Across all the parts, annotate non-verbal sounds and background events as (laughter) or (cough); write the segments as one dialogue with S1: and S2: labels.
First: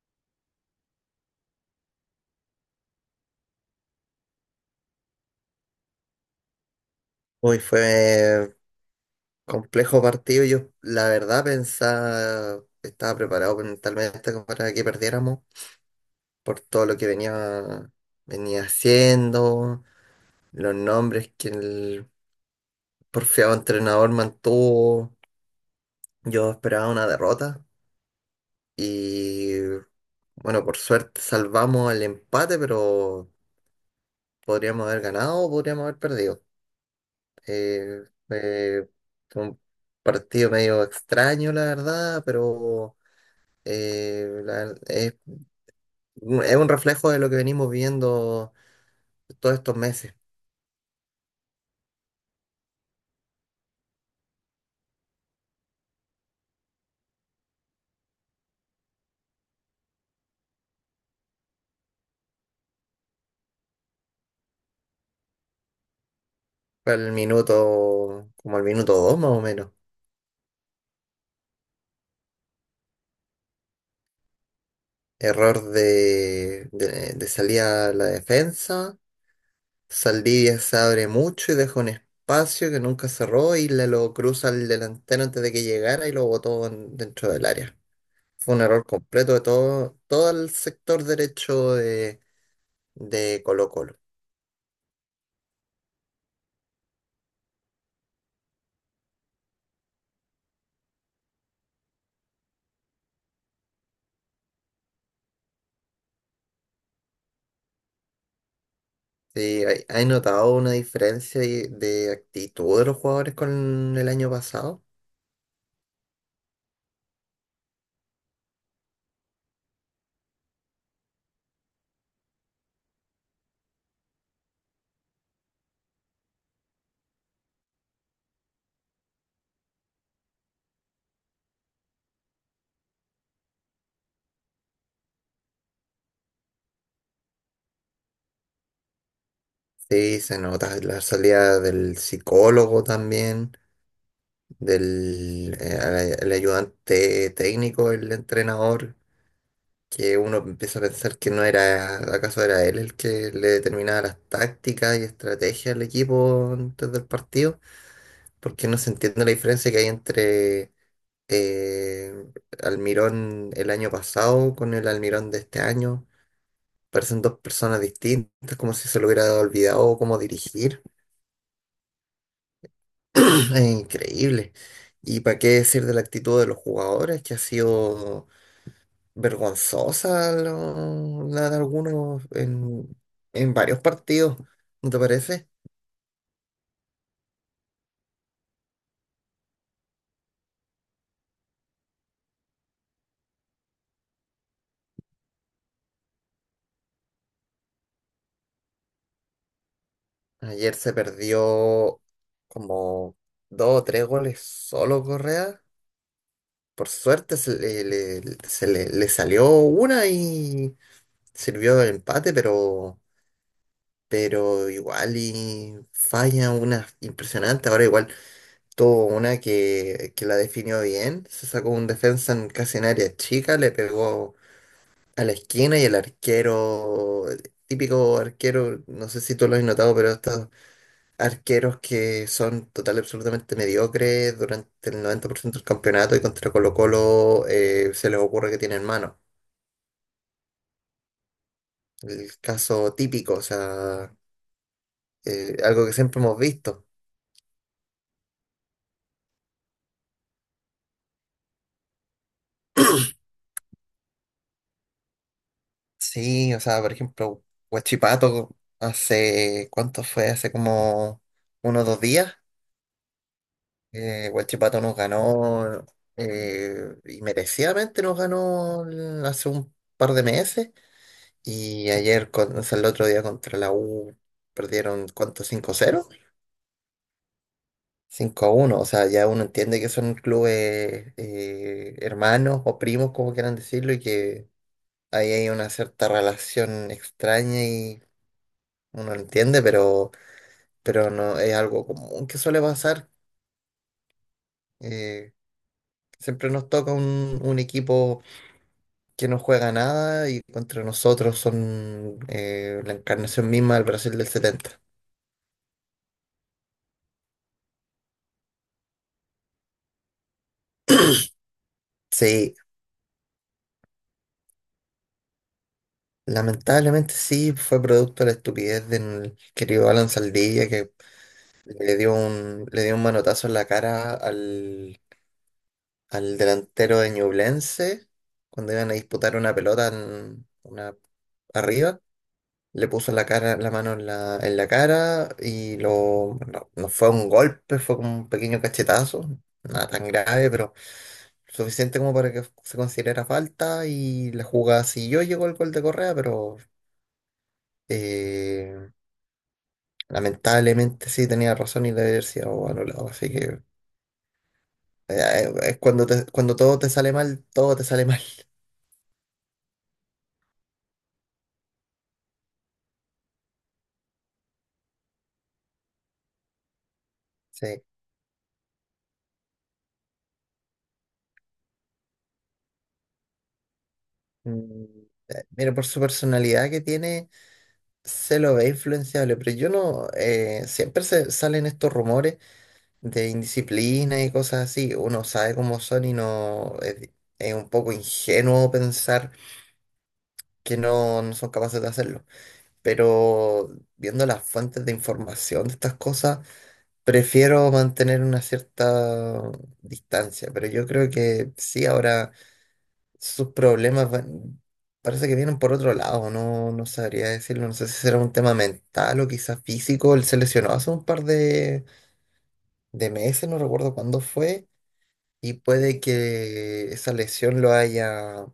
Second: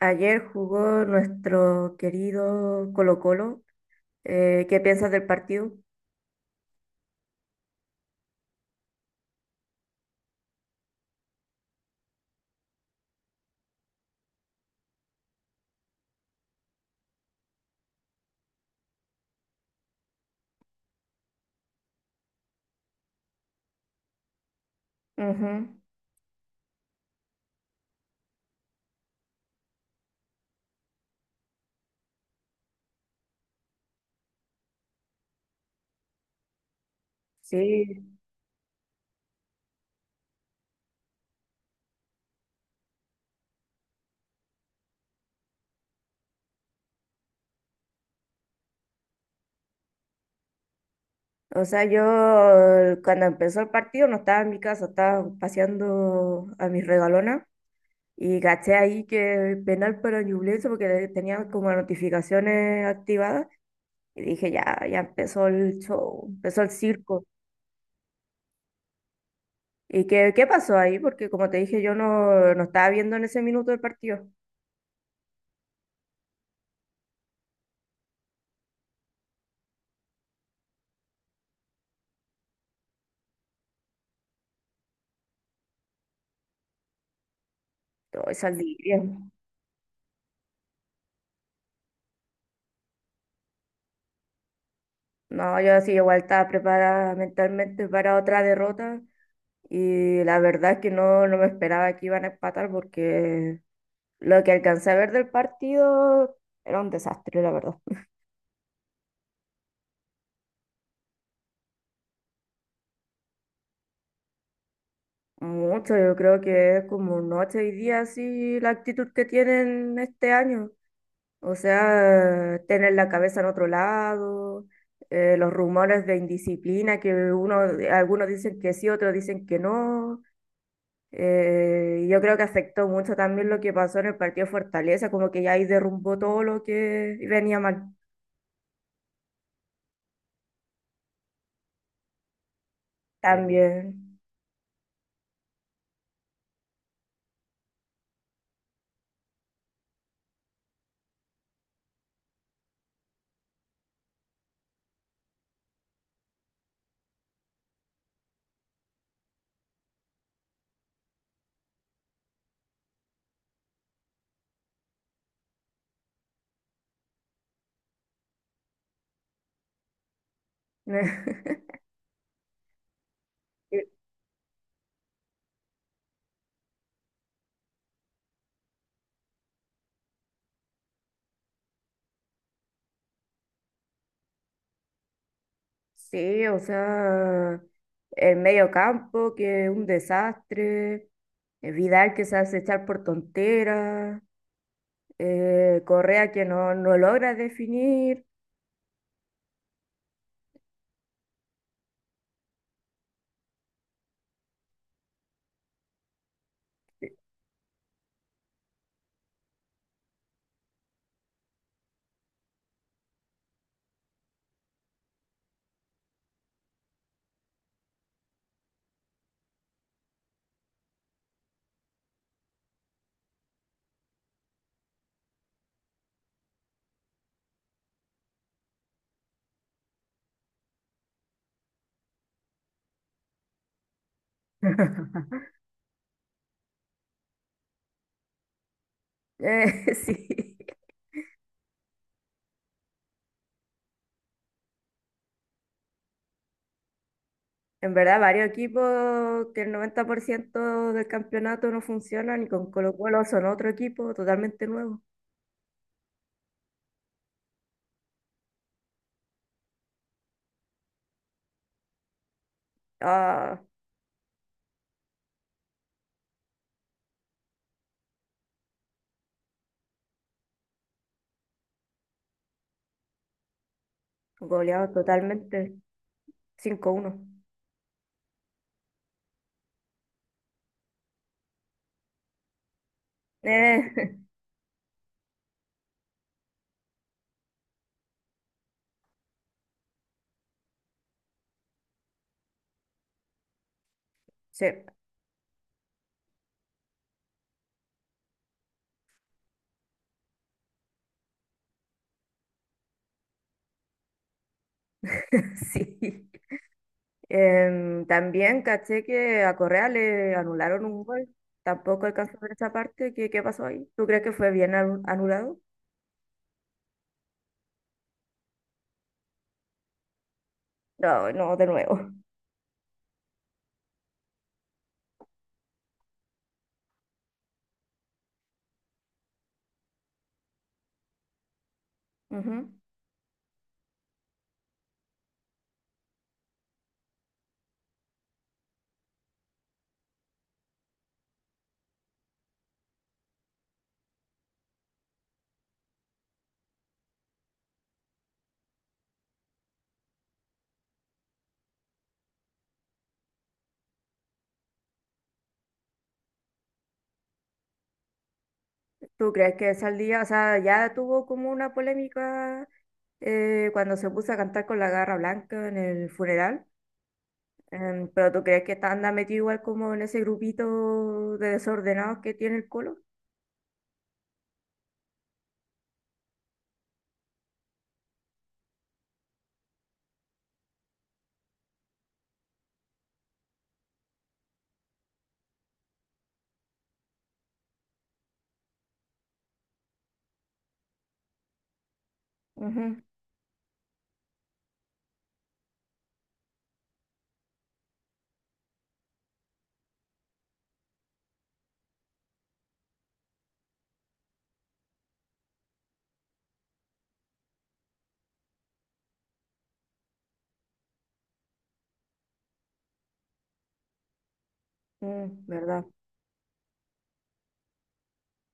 S1: Ayer jugó nuestro querido Colo-Colo. ¿Qué piensas del partido?
S2: Hoy fue complejo partido. Yo, la verdad, pensaba, estaba preparado mentalmente como para que perdiéramos por todo lo que venía haciendo, los nombres que el porfiado entrenador mantuvo.
S1: Ujú.
S2: Yo esperaba una derrota y, bueno, por suerte salvamos el empate, pero podríamos haber ganado o podríamos haber perdido. Eh,
S1: Sí.
S2: eh, Fue un partido medio extraño, la verdad, pero eh, la- es, es un reflejo de lo que venimos viendo todos estos meses.
S1: O sea, yo cuando empezó el partido no estaba en mi casa, estaba paseando a mis regalonas y caché ahí que penal para Ñublense porque tenía como las notificaciones activadas y dije, ya, ya empezó el show, empezó el
S2: Fue el
S1: circo.
S2: minuto, como el minuto dos más o menos.
S1: ¿Y qué pasó ahí? Porque como te dije, yo no, no estaba viendo en ese minuto del partido.
S2: Error de salida a la defensa. Saldivia se abre mucho y deja un espacio que nunca cerró y le lo cruza al delantero antes de que llegara y lo botó dentro del área.
S1: Hoy
S2: Fue un
S1: salí.
S2: error completo de todo, todo el sector derecho de Colo-Colo.
S1: No, yo sí igual estaba preparada mentalmente para otra derrota y la verdad es que no, no me esperaba que iban a empatar porque lo que alcancé a ver del partido era un desastre, la verdad.
S2: Sí, hay notado una diferencia de actitud de los jugadores con el año pasado.
S1: Mucho, yo creo que es como noche y día así la actitud que tienen este año. O sea, tener la cabeza en otro lado, los rumores de indisciplina que uno, algunos dicen que sí, otros dicen que no. Yo creo que afectó mucho también lo que pasó en el partido de Fortaleza, como que ya ahí derrumbó todo lo que venía mal. Mm.
S2: Sí, se nota la salida del psicólogo también,
S1: También.
S2: del al- el ayudante técnico, el entrenador, que uno empieza a pensar que no era, acaso era él el que le determinaba las tácticas y estrategias al equipo antes del partido, porque no se entiende la diferencia que hay entre eh, Almirón el año pasado con el Almirón de este año. Parecen dos personas distintas, como si se le hubiera olvidado cómo dirigir.
S1: (laughs)
S2: (clears throat) Es increíble. ¿Y para qué decir de la actitud de los jugadores, que ha sido vergonzosa la de algunos en varios partidos? ¿No te parece?
S1: Sí, o sea, el medio campo que es un desastre, Vidal que se hace echar por tonteras, Correa que no, no logra definir.
S2: Ayer se perdió como dos o tres goles solo Correa. Por
S1: Eh,
S2: suerte se le salió una y sirvió el empate, pero, igual y falla una impresionante. Ahora igual tuvo una que la definió bien, se sacó un defensa en casi en área chica, le pegó a la esquina y el arquero, típico arquero, no sé si tú lo has notado, pero estos arqueros que son total y absolutamente mediocres durante el 90% del campeonato y contra Colo-Colo se les ocurre que tienen mano.
S1: (laughs) sí.
S2: El caso típico, o sea, algo que siempre hemos visto.
S1: En verdad, varios equipos que el 90% del campeonato no funcionan y con Colo-Colo son otro equipo totalmente nuevo.
S2: Sí, o sea, por ejemplo, Huachipato hace, ¿cuánto fue? Hace como unos 2 días.
S1: Ah,
S2: Huachipato nos ganó y merecidamente nos ganó hace un par de meses. Y ayer, o sea, el otro día contra la U,
S1: goleado
S2: perdieron, ¿cuánto? cinco
S1: totalmente.
S2: cero
S1: 5-1.
S2: 5-1, o sea, ya uno entiende que son clubes hermanos o primos, como quieran decirlo, y
S1: Eh,
S2: que ahí hay una cierta relación extraña y uno lo entiende, pero no es algo común que suele pasar.
S1: (laughs) sí,
S2: Eh, Siempre nos toca un equipo que no juega nada y contra nosotros son la encarnación misma del Brasil del setenta.
S1: (laughs) sí. También caché que a Correa le anularon un gol. Tampoco alcanzó a ver
S2: Sí,
S1: esa parte. ¿Qué pasó ahí? ¿Tú crees que fue bien anulado?
S2: lamentablemente sí, fue producto de la estupidez del querido Alan Saldivia que
S1: No, no, de
S2: le
S1: nuevo.
S2: dio un, le dio un manotazo en la cara al delantero de Ñublense cuando iban a disputar una pelota arriba.
S1: Ujú.
S2: Le puso la cara, la mano en la cara y no, no fue un golpe, fue como un pequeño cachetazo, nada tan grave, pero suficiente como para que se considerara falta y la jugada siguió, llegó el gol de Correa, pero eh, lamentablemente sí tenía razón y la diversidad o anulado, así que es cuando cuando todo te sale mal, todo te sale mal. (laughs)
S1: ¿Tú crees que Saldía, o sea, ya tuvo como una polémica cuando se puso a cantar con la garra blanca en el funeral?
S2: Sí.
S1: Pero tú crees que está anda metido igual como en ese grupito de desordenados que tiene el colo.
S2: Mm, Mira, por su personalidad que tiene, se lo ve influenciable, pero yo no, siempre se salen estos rumores de indisciplina y cosas así. Uno sabe cómo son y no es un poco ingenuo pensar que no, no son capaces de hacerlo.
S1: Ujú,
S2: Pero viendo las fuentes de información de estas cosas prefiero mantener una cierta distancia, pero yo creo que sí, ahora sus problemas van- parece que vienen por otro lado, no, no sabría decirlo, no sé si será un tema mental o quizás físico, él se lesionó hace un par de meses, no recuerdo cuándo fue,
S1: mm,
S2: y
S1: ¿verdad?
S2: puede que esa lesión lo haya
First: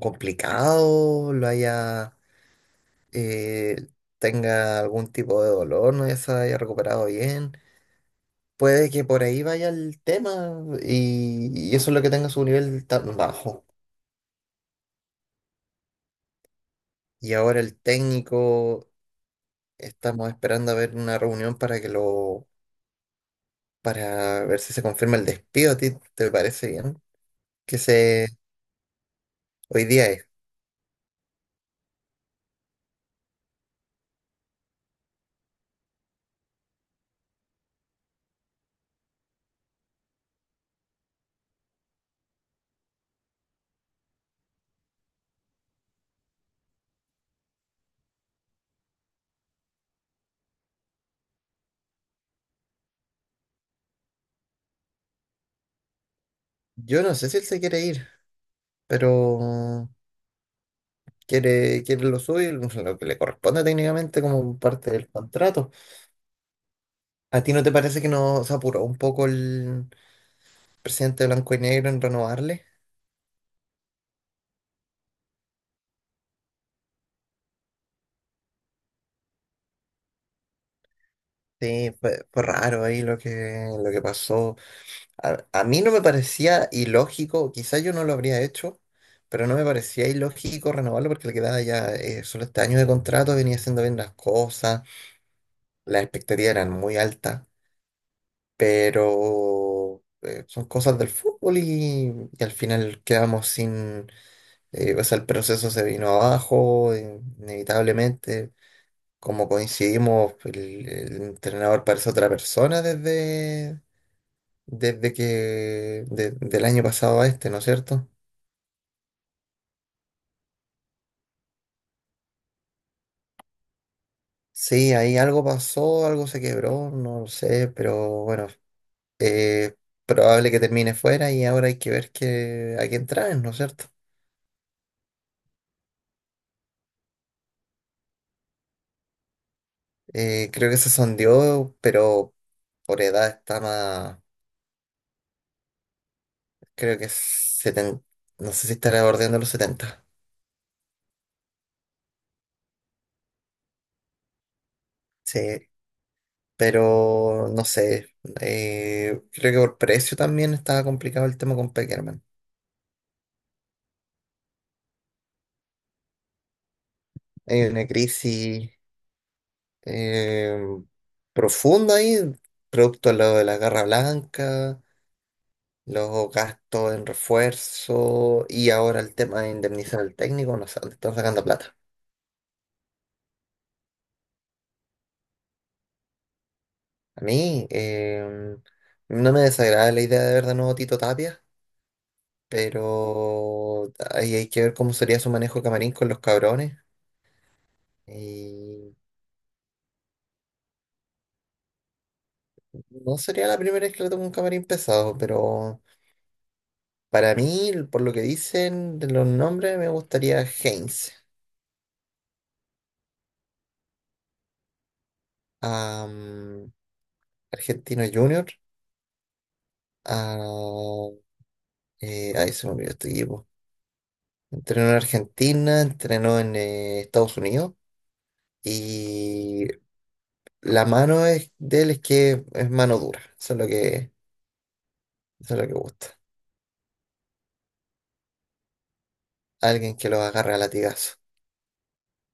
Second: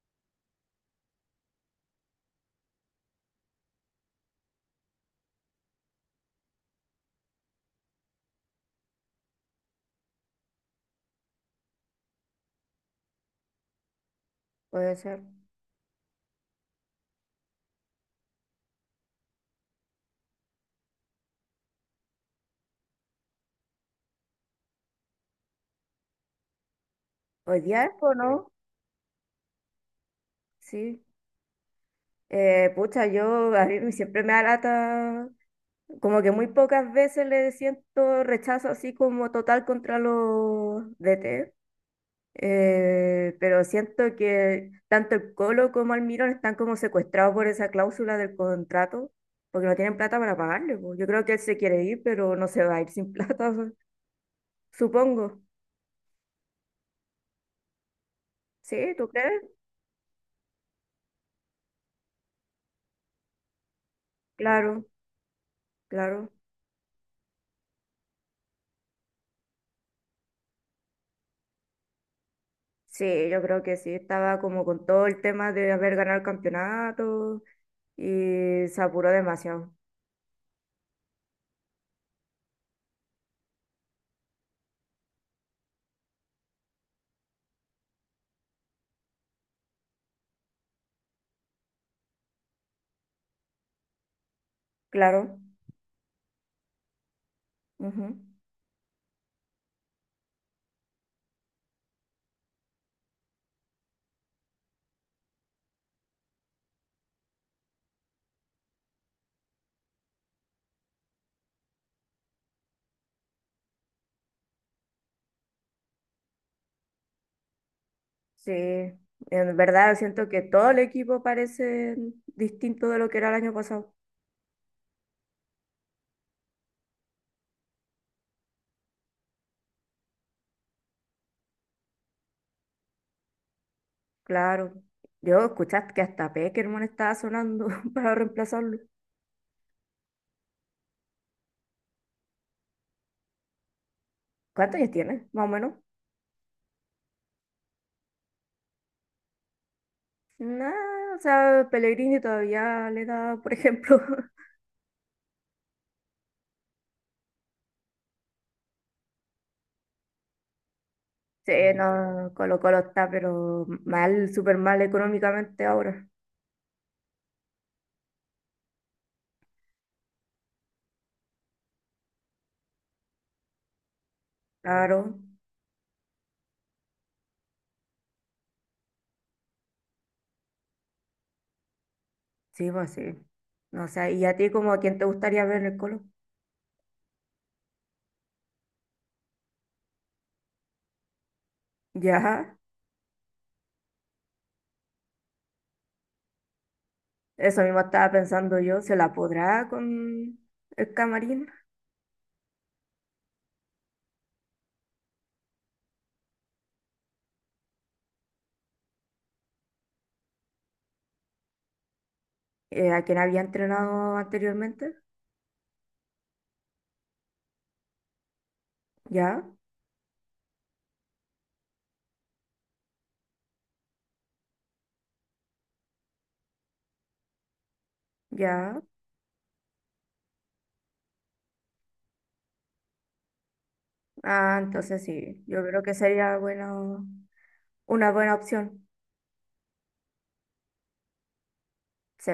S2: complicado, eh, tenga algún tipo de dolor, no ya se haya recuperado bien. Puede que por ahí vaya el tema y eso es lo que tenga su nivel tan bajo.
S1: Puede ser.
S2: Y ahora el técnico, estamos esperando a ver una reunión para que lo, para ver si se confirma el despido. ¿A ti te parece bien?
S1: Hoy
S2: Que
S1: día es, ¿o
S2: se,
S1: no?
S2: Hoy día es.
S1: Sí. Pucha, yo a mí siempre me da lata, como que muy pocas veces le siento rechazo así como total contra los DT. Pero siento que tanto el Colo como Almirón están como secuestrados por esa cláusula del contrato, porque no tienen plata para pagarle, po. Yo creo que él se quiere ir, pero no se va a ir sin (laughs) plata, su- supongo.
S2: Yo no sé si él se quiere ir,
S1: ¿Sí? ¿Tú crees?
S2: pero quiere lo suyo, lo que le corresponde técnicamente como
S1: Claro,
S2: parte del contrato.
S1: claro.
S2: ¿A ti no te parece que no se apuró un poco el presidente Blanco y Negro en renovarle?
S1: Sí, yo creo que sí. Estaba como con todo el tema de haber ganado el campeonato y se apuró demasiado.
S2: Sí, fue raro ahí lo que pasó. A mí no me parecía ilógico, quizás yo no lo habría hecho, pero no me parecía ilógico renovarlo porque le quedaba ya solo este año de contrato, venía haciendo bien las cosas,
S1: Claro.
S2: las expectativas eran muy altas,
S1: Ujú.
S2: pero son cosas del fútbol y al final quedamos sin, o sea, el proceso se vino abajo, inevitablemente. Como coincidimos, el entrenador parece otra persona desde del año pasado a este, ¿no es cierto?
S1: Sí. En verdad siento que todo el equipo parece distinto de lo que era el año pasado.
S2: Sí, ahí algo pasó, algo se quebró, no lo sé, pero bueno, eh, probable que termine fuera y ahora hay que ver a quién traen, ¿no es cierto?
S1: Claro. Yo escuchaste que hasta Peckerman estaba sonando (laughs) para reemplazarlo.
S2: Creo que se sondeó, pero por edad está más,
S1: ¿Cuántos años tiene? Más o menos.
S2: creo que es no sé si estará bordeando los 70.
S1: Nada, o sea, Pellegrini todavía le da, por ejemplo. (laughs)
S2: Sí, pero no sé, creo que por precio también estaba complicado el
S1: Sí,
S2: tema con Peckerman.
S1: no, Colo Colo está, pero mal, súper mal económicamente ahora.
S2: Hay una crisis eh, profunda ahí, producto de lo de la Guerra Blanca,
S1: Claro,
S2: los gastos en refuerzo y ahora el tema de indemnizar al técnico, no sé, dónde están sacando plata.
S1: sí, pues sí. No sé, ¿y a ti como quién te gustaría ver en el Colo?
S2: A mí no me desagrada la idea de ver de nuevo a Tito Tapia,
S1: Ya,
S2: pero ahí hay que ver cómo sería su manejo de camarín con los cabrones.
S1: eso mismo estaba pensando yo,
S2: Y
S1: ¿se la podrá con el Camarín?
S2: no sería la primera vez que le toco un camarín pesado, pero para mí, por lo que dicen de los nombres, me gustaría Heinz.
S1: ¿A quien había entrenado anteriormente?
S2: A Argentino Junior,
S1: Ya,
S2: a... ahí se me olvidó este equipo. Entrenó en Argentina, entrenó en Estados Unidos
S1: ya.
S2: y la mano de él es que es mano dura.
S1: Ah, entonces sí,
S2: Eso es
S1: yo
S2: lo que
S1: creo que
S2: gusta.
S1: sería bueno, una buena opción.
S2: Alguien que lo agarra a latigazo.
S1: Sí.